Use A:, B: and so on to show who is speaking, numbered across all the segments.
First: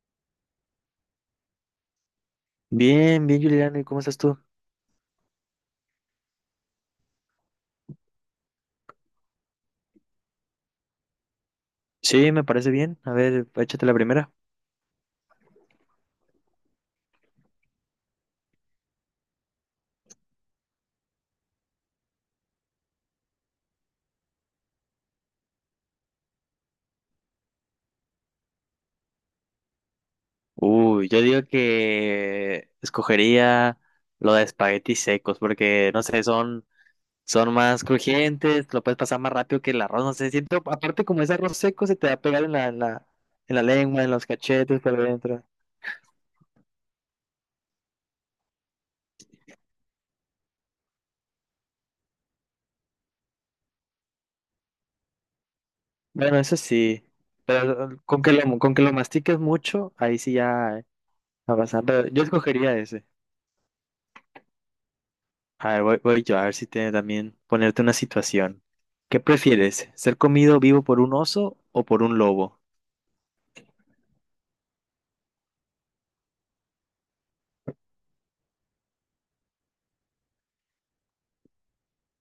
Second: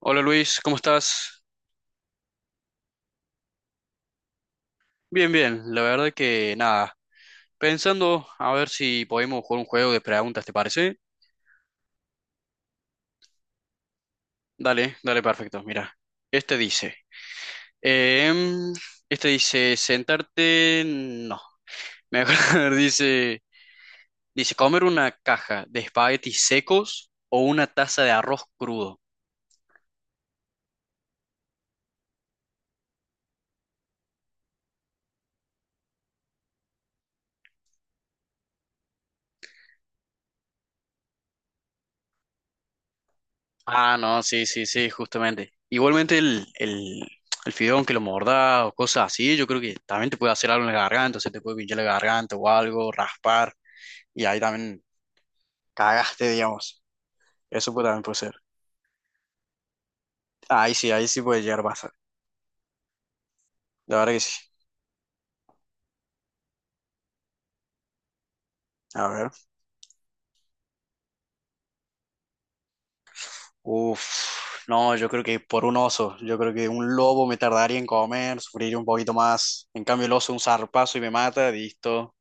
A: Hola Luis, ¿cómo estás?
B: Bien, bien, Juliana, ¿y cómo estás tú?
A: Bien, bien, la verdad que nada. Pensando a ver si podemos jugar un juego de preguntas, ¿te parece?
B: Sí, me parece bien. A ver, échate la primera.
A: Dale, dale, perfecto. Mira, este dice, em, este dice sentarte, no, mejor dice comer una caja de espaguetis secos o una taza de arroz crudo.
B: Uy, yo digo que escogería lo de espaguetis secos, porque no sé, son más crujientes, lo puedes pasar más rápido que el arroz, no sé, siento, aparte como es arroz seco, se te va a pegar en la
A: Ah,
B: lengua, en
A: no,
B: los
A: sí, sí,
B: cachetes,
A: sí,
B: por dentro.
A: justamente. Igualmente el fideo, aunque lo mordás o cosas así, yo creo que también te puede hacer algo en la garganta, o sea, te puede pinchar la garganta o algo, raspar, y ahí también cagaste,
B: Bueno, eso
A: digamos.
B: sí,
A: Eso puede,
B: pero
A: también puede
B: con que
A: ser.
B: lo, con que lo mastiques mucho, ahí sí ya
A: Ahí sí puede
B: va a
A: llegar a
B: pasar.
A: pasar.
B: Pero yo escogería ese.
A: La verdad que sí.
B: A ver, voy yo a ver si te también ponerte una situación.
A: A
B: ¿Qué
A: ver.
B: prefieres? ¿Ser comido vivo por un oso o por un lobo?
A: Uf, no, yo creo que por un oso, yo creo que un lobo me tardaría en comer, sufriría un poquito más. En cambio el oso un zarpazo y me mata, listo,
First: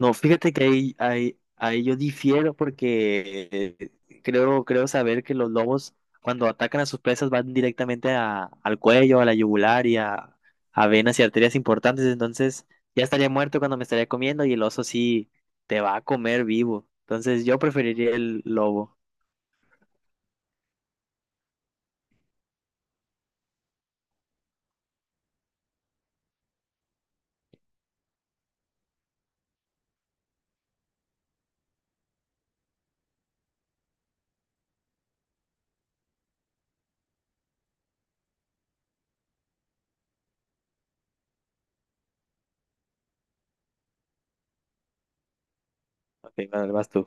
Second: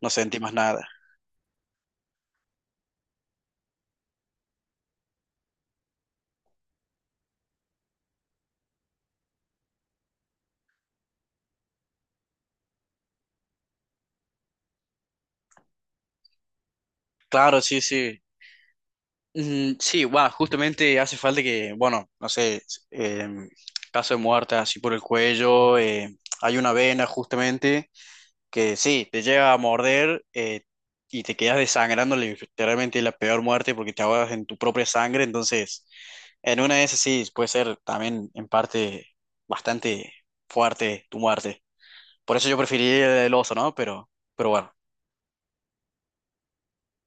A: no sentí más
B: fíjate que
A: nada.
B: ahí yo difiero porque creo saber que los lobos cuando atacan a sus presas van directamente al cuello, a la yugular y a venas y arterias importantes. Entonces ya estaría muerto cuando me estaría comiendo y el oso sí te va a comer vivo. Entonces yo
A: Claro, sí,
B: preferiría
A: sí.
B: el lobo.
A: Mm, sí, bueno, justamente hace falta que, bueno, no sé, eh, caso de muerte así por el cuello, hay una vena justamente que sí, te llega a morder y te quedas desangrando, literalmente la peor muerte porque te ahogas en tu propia sangre, entonces en una de esas sí puede ser también en parte bastante fuerte tu muerte. Por eso yo preferiría el oso, ¿no? Pero bueno.
B: Ok, vale, vas tú.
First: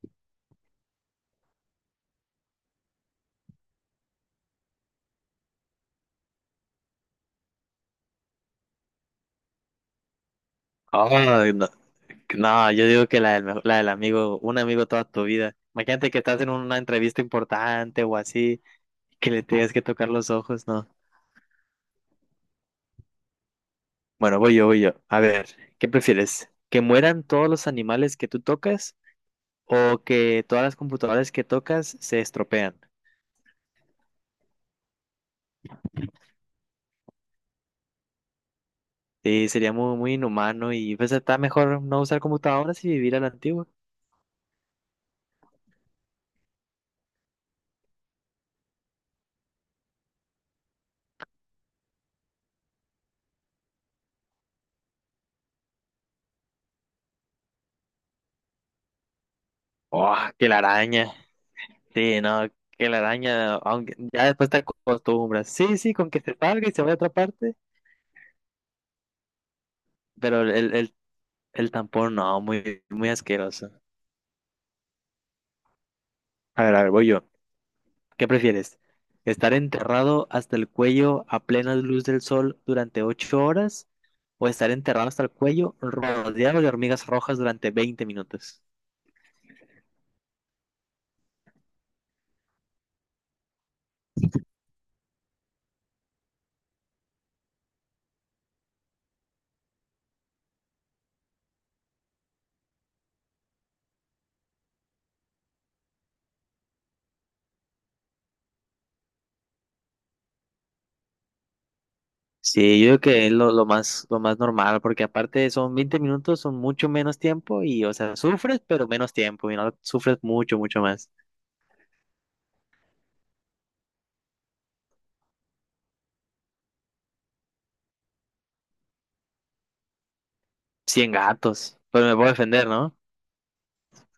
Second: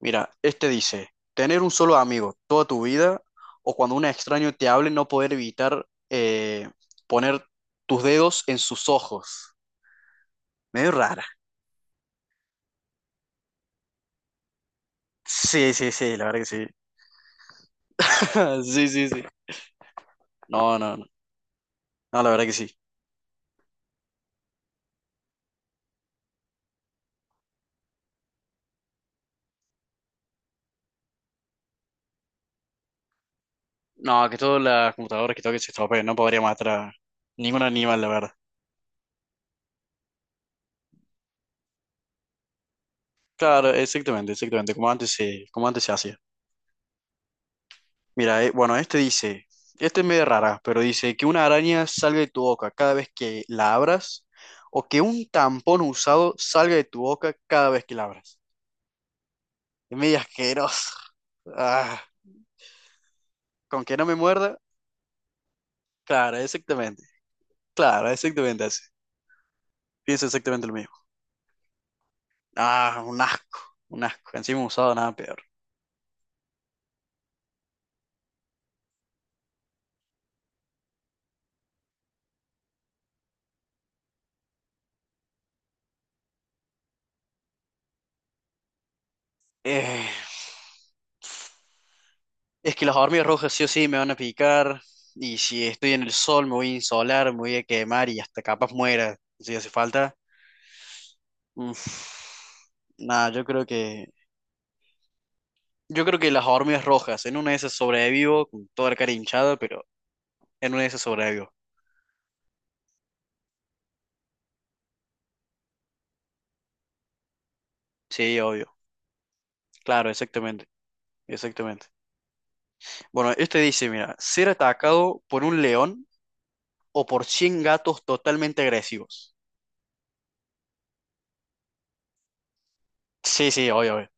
A: Mira, este dice, tener un solo amigo toda tu vida o cuando un extraño te hable no poder evitar poner tus dedos en sus ojos. Medio
B: Ah,
A: rara.
B: no. No, yo digo que la del amigo, un amigo toda tu vida.
A: Sí, sí,
B: Imagínate
A: sí,
B: que
A: la verdad
B: estás
A: que
B: en
A: sí.
B: una entrevista importante o así,
A: Sí, sí, sí.
B: que le tengas que tocar los ojos,
A: No,
B: ¿no?
A: no, no. No, la verdad que sí.
B: Bueno, voy yo, voy yo. A ver, ¿qué prefieres? ¿Que mueran todos los animales que tú tocas o que todas las computadoras que tocas se estropean?
A: No, que todas las computadoras que toquen se estropeen. No podría matar a ningún animal, la verdad.
B: Sí, sería muy, muy inhumano y pues está mejor no usar computadoras y vivir a la antigua.
A: Claro, exactamente, exactamente. Como antes se hacía. Mira, bueno, este dice, este es medio rara, pero dice que una araña salga de tu boca cada vez que la abras o que un tampón usado salga de tu boca cada vez que la abras. Es
B: Oh,
A: medio
B: que la
A: asqueroso.
B: araña.
A: Ah,
B: Sí, no, que la araña,
A: con
B: aunque
A: que no me
B: ya después
A: muerda,
B: te acostumbras. Sí, sí, con que se
A: claro,
B: salga y se vaya a
A: exactamente.
B: otra parte.
A: Claro, exactamente así. Pienso
B: Pero
A: exactamente lo
B: el,
A: mismo.
B: el El tampón, no, muy,
A: Ah,
B: muy
A: un asco,
B: asqueroso.
A: un asco. Encima usado nada peor.
B: A ver, voy yo. ¿Qué prefieres? ¿Estar enterrado hasta el cuello a plena luz del sol durante 8 horas? ¿O estar enterrado hasta el cuello rodeado de hormigas rojas durante 20 minutos?
A: Eh, es que las hormigas rojas sí o sí me van a picar. Y si estoy en el sol, me voy a insolar, me voy a quemar y hasta capaz muera si hace falta. Nada, yo creo que. Yo creo que las hormigas rojas. En una de esas sobrevivo con toda la cara hinchada, pero en una de esas sobrevivo.
B: Sí, yo creo que es lo más normal, porque aparte son 20 minutos, son mucho menos tiempo y, o sea,
A: Sí,
B: sufres,
A: obvio.
B: pero menos tiempo y no
A: Claro,
B: sufres mucho,
A: exactamente.
B: mucho más.
A: Exactamente. Bueno, este dice, mira, ser atacado por un león o por 100 gatos totalmente agresivos.
B: 100 gatos, pero me puedo defender, ¿no?
A: Sí, sí, obvio, obvio.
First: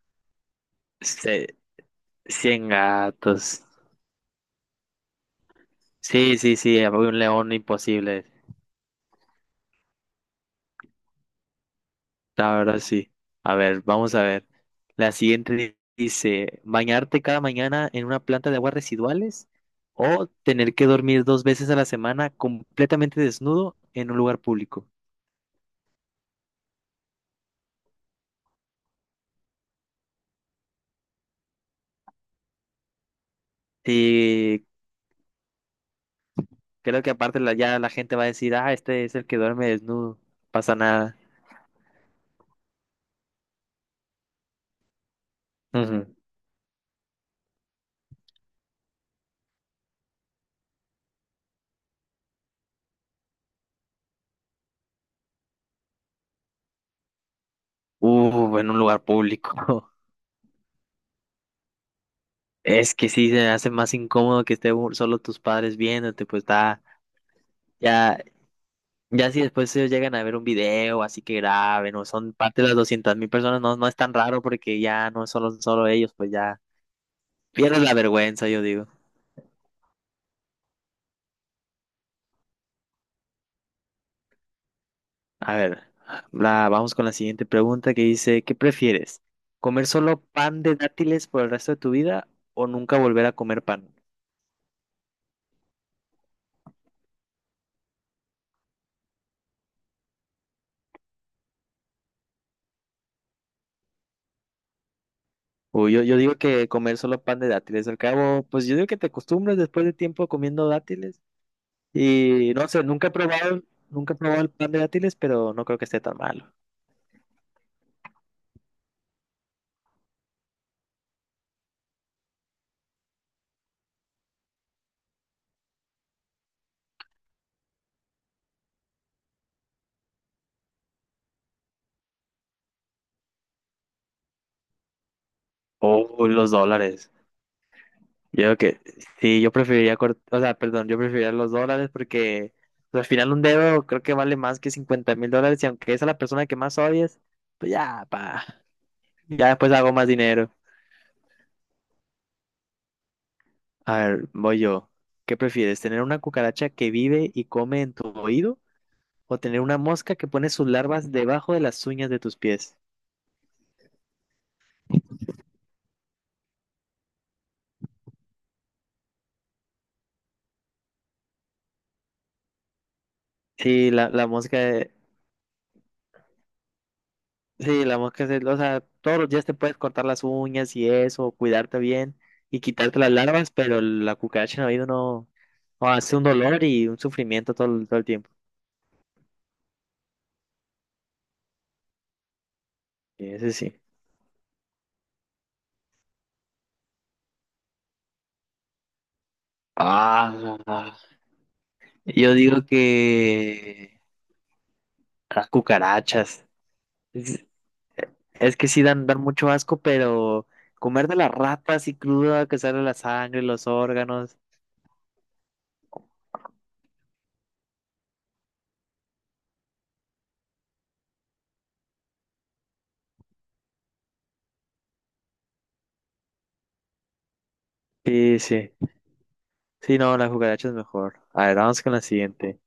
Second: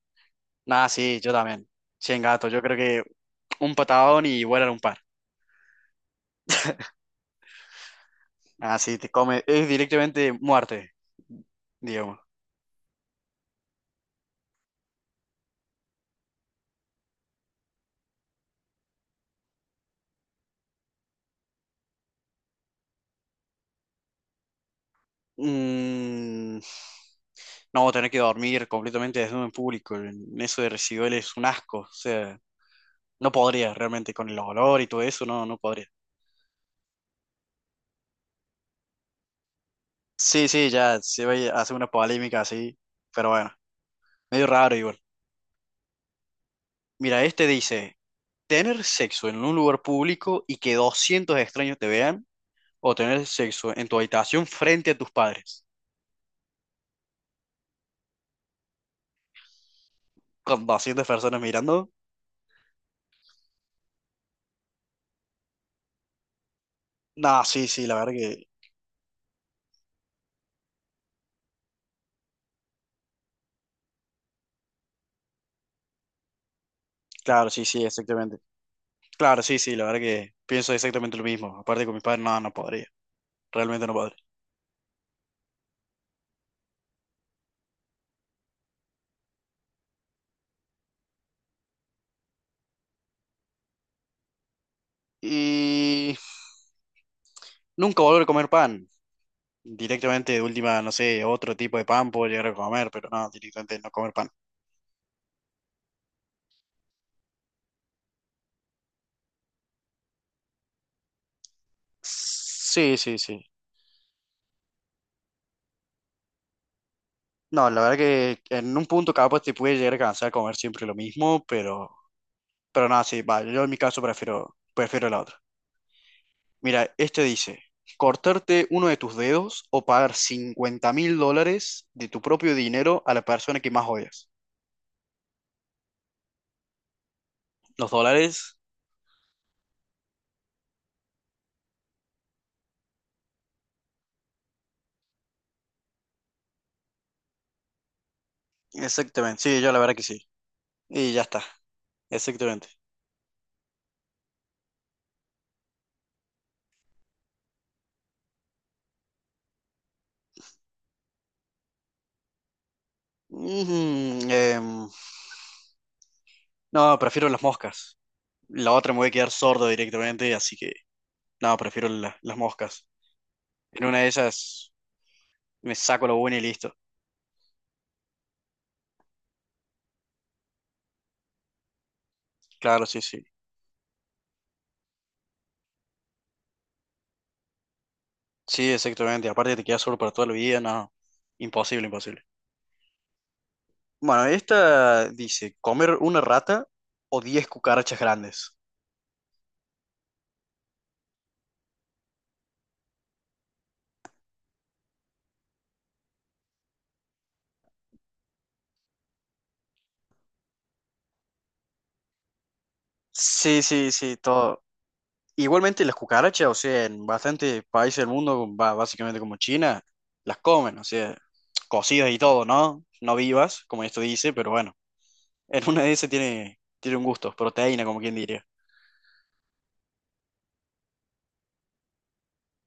A: Nada, sí, yo
B: Sí,
A: también. 100 gatos, yo
B: 100
A: creo que
B: gatos.
A: un patadón y vuelan un par.
B: Sí, sí, sí, había un león imposible.
A: Ah, sí, te come. Es directamente muerte, digamos.
B: La verdad, sí. A ver, vamos a ver. La siguiente dice, ¿bañarte cada mañana en una planta de aguas residuales o tener que dormir 2 veces a la semana completamente desnudo en un lugar público?
A: Mm, No, tener que dormir completamente desnudo en público, en eso de residual es un asco, o sea, no podría realmente con el
B: Y
A: olor y todo eso, no, no podría.
B: creo que aparte ya la gente va a decir, ah, este es el que duerme desnudo, no
A: Sí, sí,
B: pasa
A: ya
B: nada.
A: se va a hacer una polémica así, pero bueno, medio raro igual.
B: Ujú.
A: Mira, este dice, tener sexo en un lugar público y que 200 extraños te vean, o tener sexo en tu habitación frente a tus padres,
B: En un lugar público.
A: con 200 personas mirando.
B: Es que sí, se hace más incómodo que esté solo tus padres viéndote, pues está...
A: No, sí, sí, la verdad
B: Ya,
A: que,
B: ya si después ellos llegan a ver un video, así que graben, o son parte de las 200.000 personas, no, no es tan raro porque ya no son solo ellos, pues ya
A: claro, sí,
B: pierdes
A: sí,
B: la
A: exactamente.
B: vergüenza, yo digo.
A: Claro, sí, sí, la verdad que pienso exactamente lo mismo, aparte con mis padres, no, no podría. Realmente no podré.
B: A ver, vamos con la siguiente pregunta que dice, ¿qué prefieres? ¿Comer solo pan de dátiles por el resto de tu vida o nunca volver a comer pan?
A: Y nunca volver a comer pan. Directamente, de última, no sé, otro tipo de pan puedo llegar a comer, pero no, directamente no comer pan.
B: Uy, yo digo que comer solo pan de dátiles, al cabo, pues yo digo que te acostumbras después de tiempo comiendo dátiles y no sé,
A: Sí,
B: nunca he
A: sí, sí.
B: probado, nunca he probado el pan de dátiles, pero no creo que esté tan malo.
A: No, la verdad que en un punto capaz te puede llegar a cansar comer siempre lo mismo, pero nada, sí, va, yo en mi caso prefiero, prefiero la otra. Mira, este dice, cortarte uno de tus dedos o pagar 50.000 dólares de tu propio dinero a la persona que más odias.
B: Oh, los dólares.
A: Los dólares,
B: Yo creo que sí, o sea, perdón, yo preferiría los dólares porque pues, al final un dedo creo que vale más que $50.000 y aunque es a la persona que más odies, pues ya, pa,
A: exactamente,
B: ya
A: sí, yo
B: después
A: la
B: hago
A: verdad que
B: más
A: sí.
B: dinero.
A: Y ya está. Exactamente.
B: A ver, voy yo. ¿Qué prefieres? ¿Tener una cucaracha que vive y come en tu oído o tener una mosca que pone sus larvas debajo de las uñas de tus pies?
A: Mm, em, no, prefiero las moscas. La otra me voy a quedar sordo directamente, así que no, prefiero las moscas. En
B: Sí,
A: una de
B: la mosca.
A: ellas me saco lo bueno y listo.
B: Sí, la mosca es, o sea, todos los días te puedes cortar las uñas y eso, cuidarte bien y
A: Claro,
B: quitarte
A: sí,
B: las
A: sí.
B: larvas, pero la cucaracha en el oído no, no, hace un dolor y un sufrimiento todo, todo el tiempo.
A: Sí, exactamente. Aparte te quedas sordo para toda la vida, no. Imposible, imposible.
B: Ese sí.
A: Bueno, esta dice, comer una rata o 10 cucarachas grandes.
B: Ah, yo digo que las cucarachas. Es, es que sí dan mucho asco, pero comer de las ratas y cruda, que sale la sangre,
A: Sí,
B: los
A: sí, sí,
B: órganos.
A: todo. Igualmente las cucarachas, o sea, en bastantes países del mundo, básicamente como China, las comen, o sea, cocidas y todo, ¿no? No vivas, como esto dice, pero bueno, en una de esas tiene, tiene un gusto, proteína, como quien
B: Sí,
A: diría.
B: sí. Sí, no, las cucarachas es mejor. A ver, vamos con la siguiente.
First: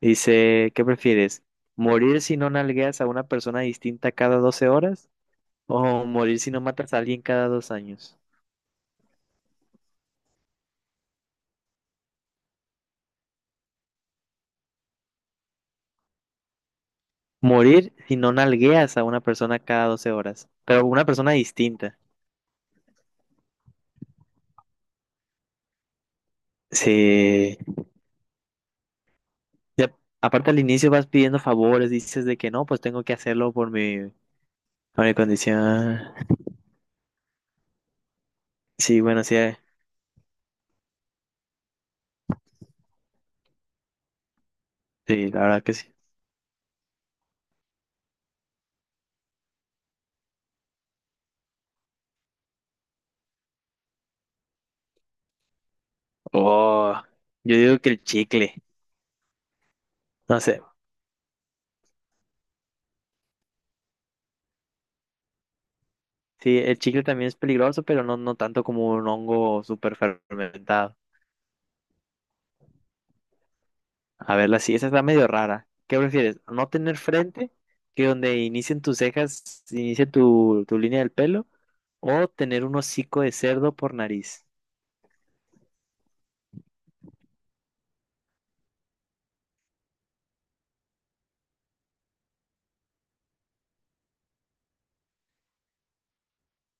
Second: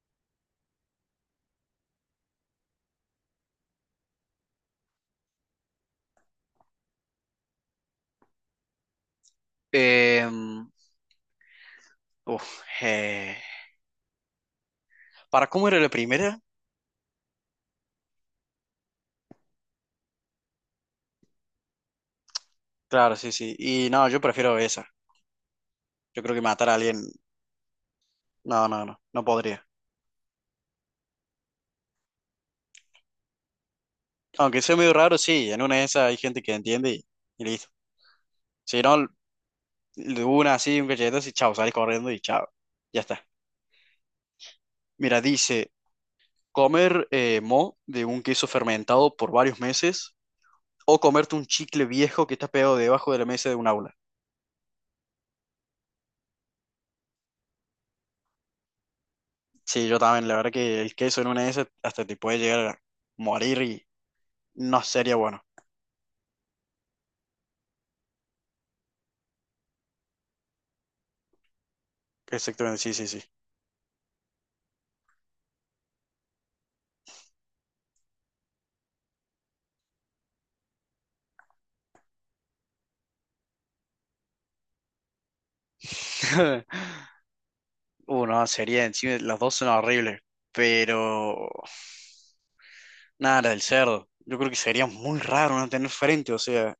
B: Dice, ¿qué prefieres? ¿Morir si no nalgueas a una persona distinta cada 12 horas? ¿O morir si no matas a alguien cada 2 años?
A: Em, uf, eh, ¿Para cómo era la primera?
B: Morir si no nalgueas a una persona cada 12 horas, pero una persona distinta.
A: Claro, sí, sí. Y no, yo prefiero esa. Yo creo que matar a alguien,
B: Sí.
A: no, no, no, no podría.
B: Y aparte al inicio vas pidiendo favores, dices de que no, pues tengo que hacerlo por mi,
A: Aunque sea medio
B: por mi
A: raro, sí, en una de
B: condición.
A: esas hay gente que entiende y listo. Si
B: Sí,
A: no,
B: bueno, sí,
A: de una así, un cachetazo y chao, salís corriendo y chao, ya está. Mira,
B: sí, la verdad
A: dice,
B: que sí.
A: comer mo de un queso fermentado por varios meses o comerte un chicle viejo que está pegado debajo de la mesa de un aula.
B: Oh, yo digo que el chicle.
A: Sí, yo también, la
B: No
A: verdad
B: sé,
A: que el queso en una de esas hasta te puede llegar a morir y no sería bueno.
B: sí, el chicle también es peligroso, pero no, no tanto como un hongo súper fermentado.
A: Exactamente, sí, sí, sí.
B: A verla, sí, esa está medio rara. ¿Qué prefieres? ¿No tener frente, que donde inicien tus cejas, inicie tu línea del pelo? ¿O tener un hocico de cerdo por nariz?
A: Uno, sería encima, las dos son horribles, pero nada, la del cerdo. Yo creo que sería muy raro no tener frente, o sea,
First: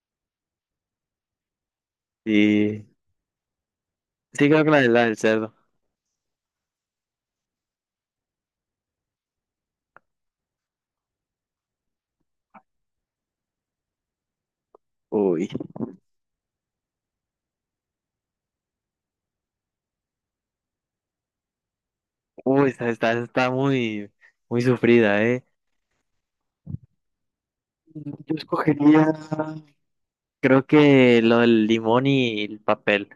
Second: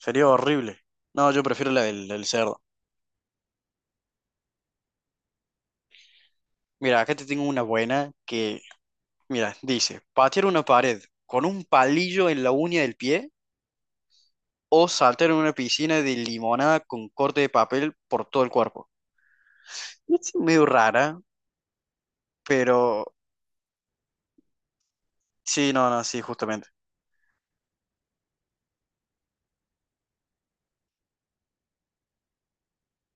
A: sería horrible. No, yo prefiero la del cerdo.
B: Sí, sí creo que la del cerdo.
A: Mira, acá te tengo una buena que. Mira, dice, patear una pared con un palillo en la uña del pie o saltar en
B: Uy,
A: una piscina de limonada con corte de papel por todo el cuerpo. Es medio rara,
B: uy, está,
A: pero
B: está, está muy, muy sufrida, ¿eh?
A: sí, no, no, sí, justamente.
B: Yo escogería, creo que lo del limón y el papel.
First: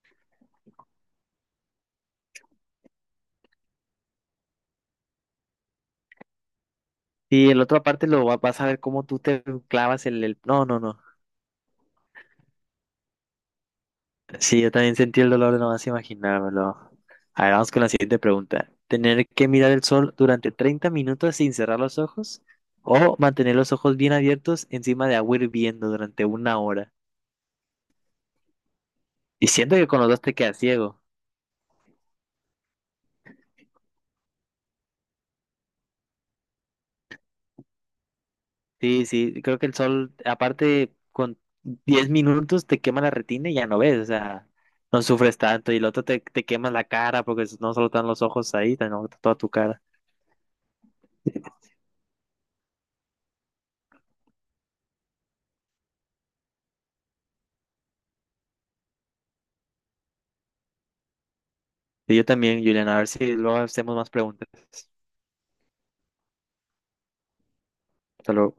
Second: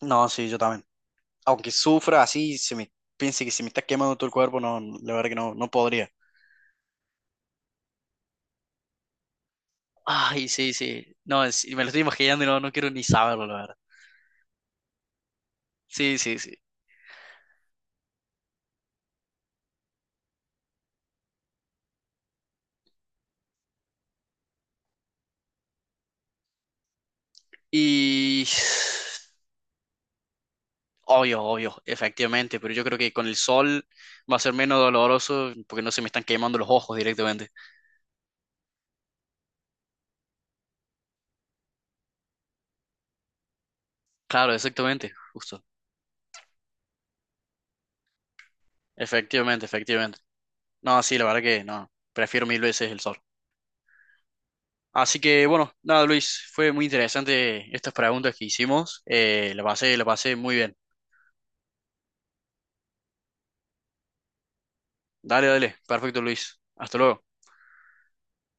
A: No, sí, yo también. Aunque sufra así, se me piense que se me está quemando todo el cuerpo, no, la verdad que no, no podría.
B: Y el otro aparte vas a ver cómo tú te clavas.
A: Ay,
B: No,
A: sí,
B: no, no.
A: sí. No, me lo estoy imaginando y no, no quiero ni saberlo, la verdad.
B: Sí, yo también sentí el dolor de nomás
A: Sí, sí, sí.
B: imaginármelo. A ver, vamos con la siguiente pregunta. ¿Tener que mirar el sol durante 30 minutos sin cerrar los ojos o mantener los ojos bien abiertos encima de agua hirviendo durante una hora?
A: Y
B: Y siento que con los dos te quedas ciego.
A: obvio, obvio, efectivamente, pero yo creo que con el sol va a ser menos doloroso porque no se me están quemando los ojos directamente.
B: Sí, sí, creo que el sol, aparte, con 10 minutos te quema la retina y ya no ves, o sea,
A: Claro,
B: no
A: exactamente,
B: sufres
A: justo.
B: tanto. Y el otro te quema la cara porque no solo están los ojos ahí, también toda tu
A: Efectivamente,
B: cara.
A: efectivamente. No, sí, la verdad que no, prefiero mil veces el sol. Así que bueno, nada, Luis, fue muy interesante estas preguntas que hicimos. La pasé muy bien.
B: Y yo también, Juliana, a ver si luego hacemos más preguntas.
A: Dale, dale, perfecto, Luis. Hasta luego.
B: Hasta luego.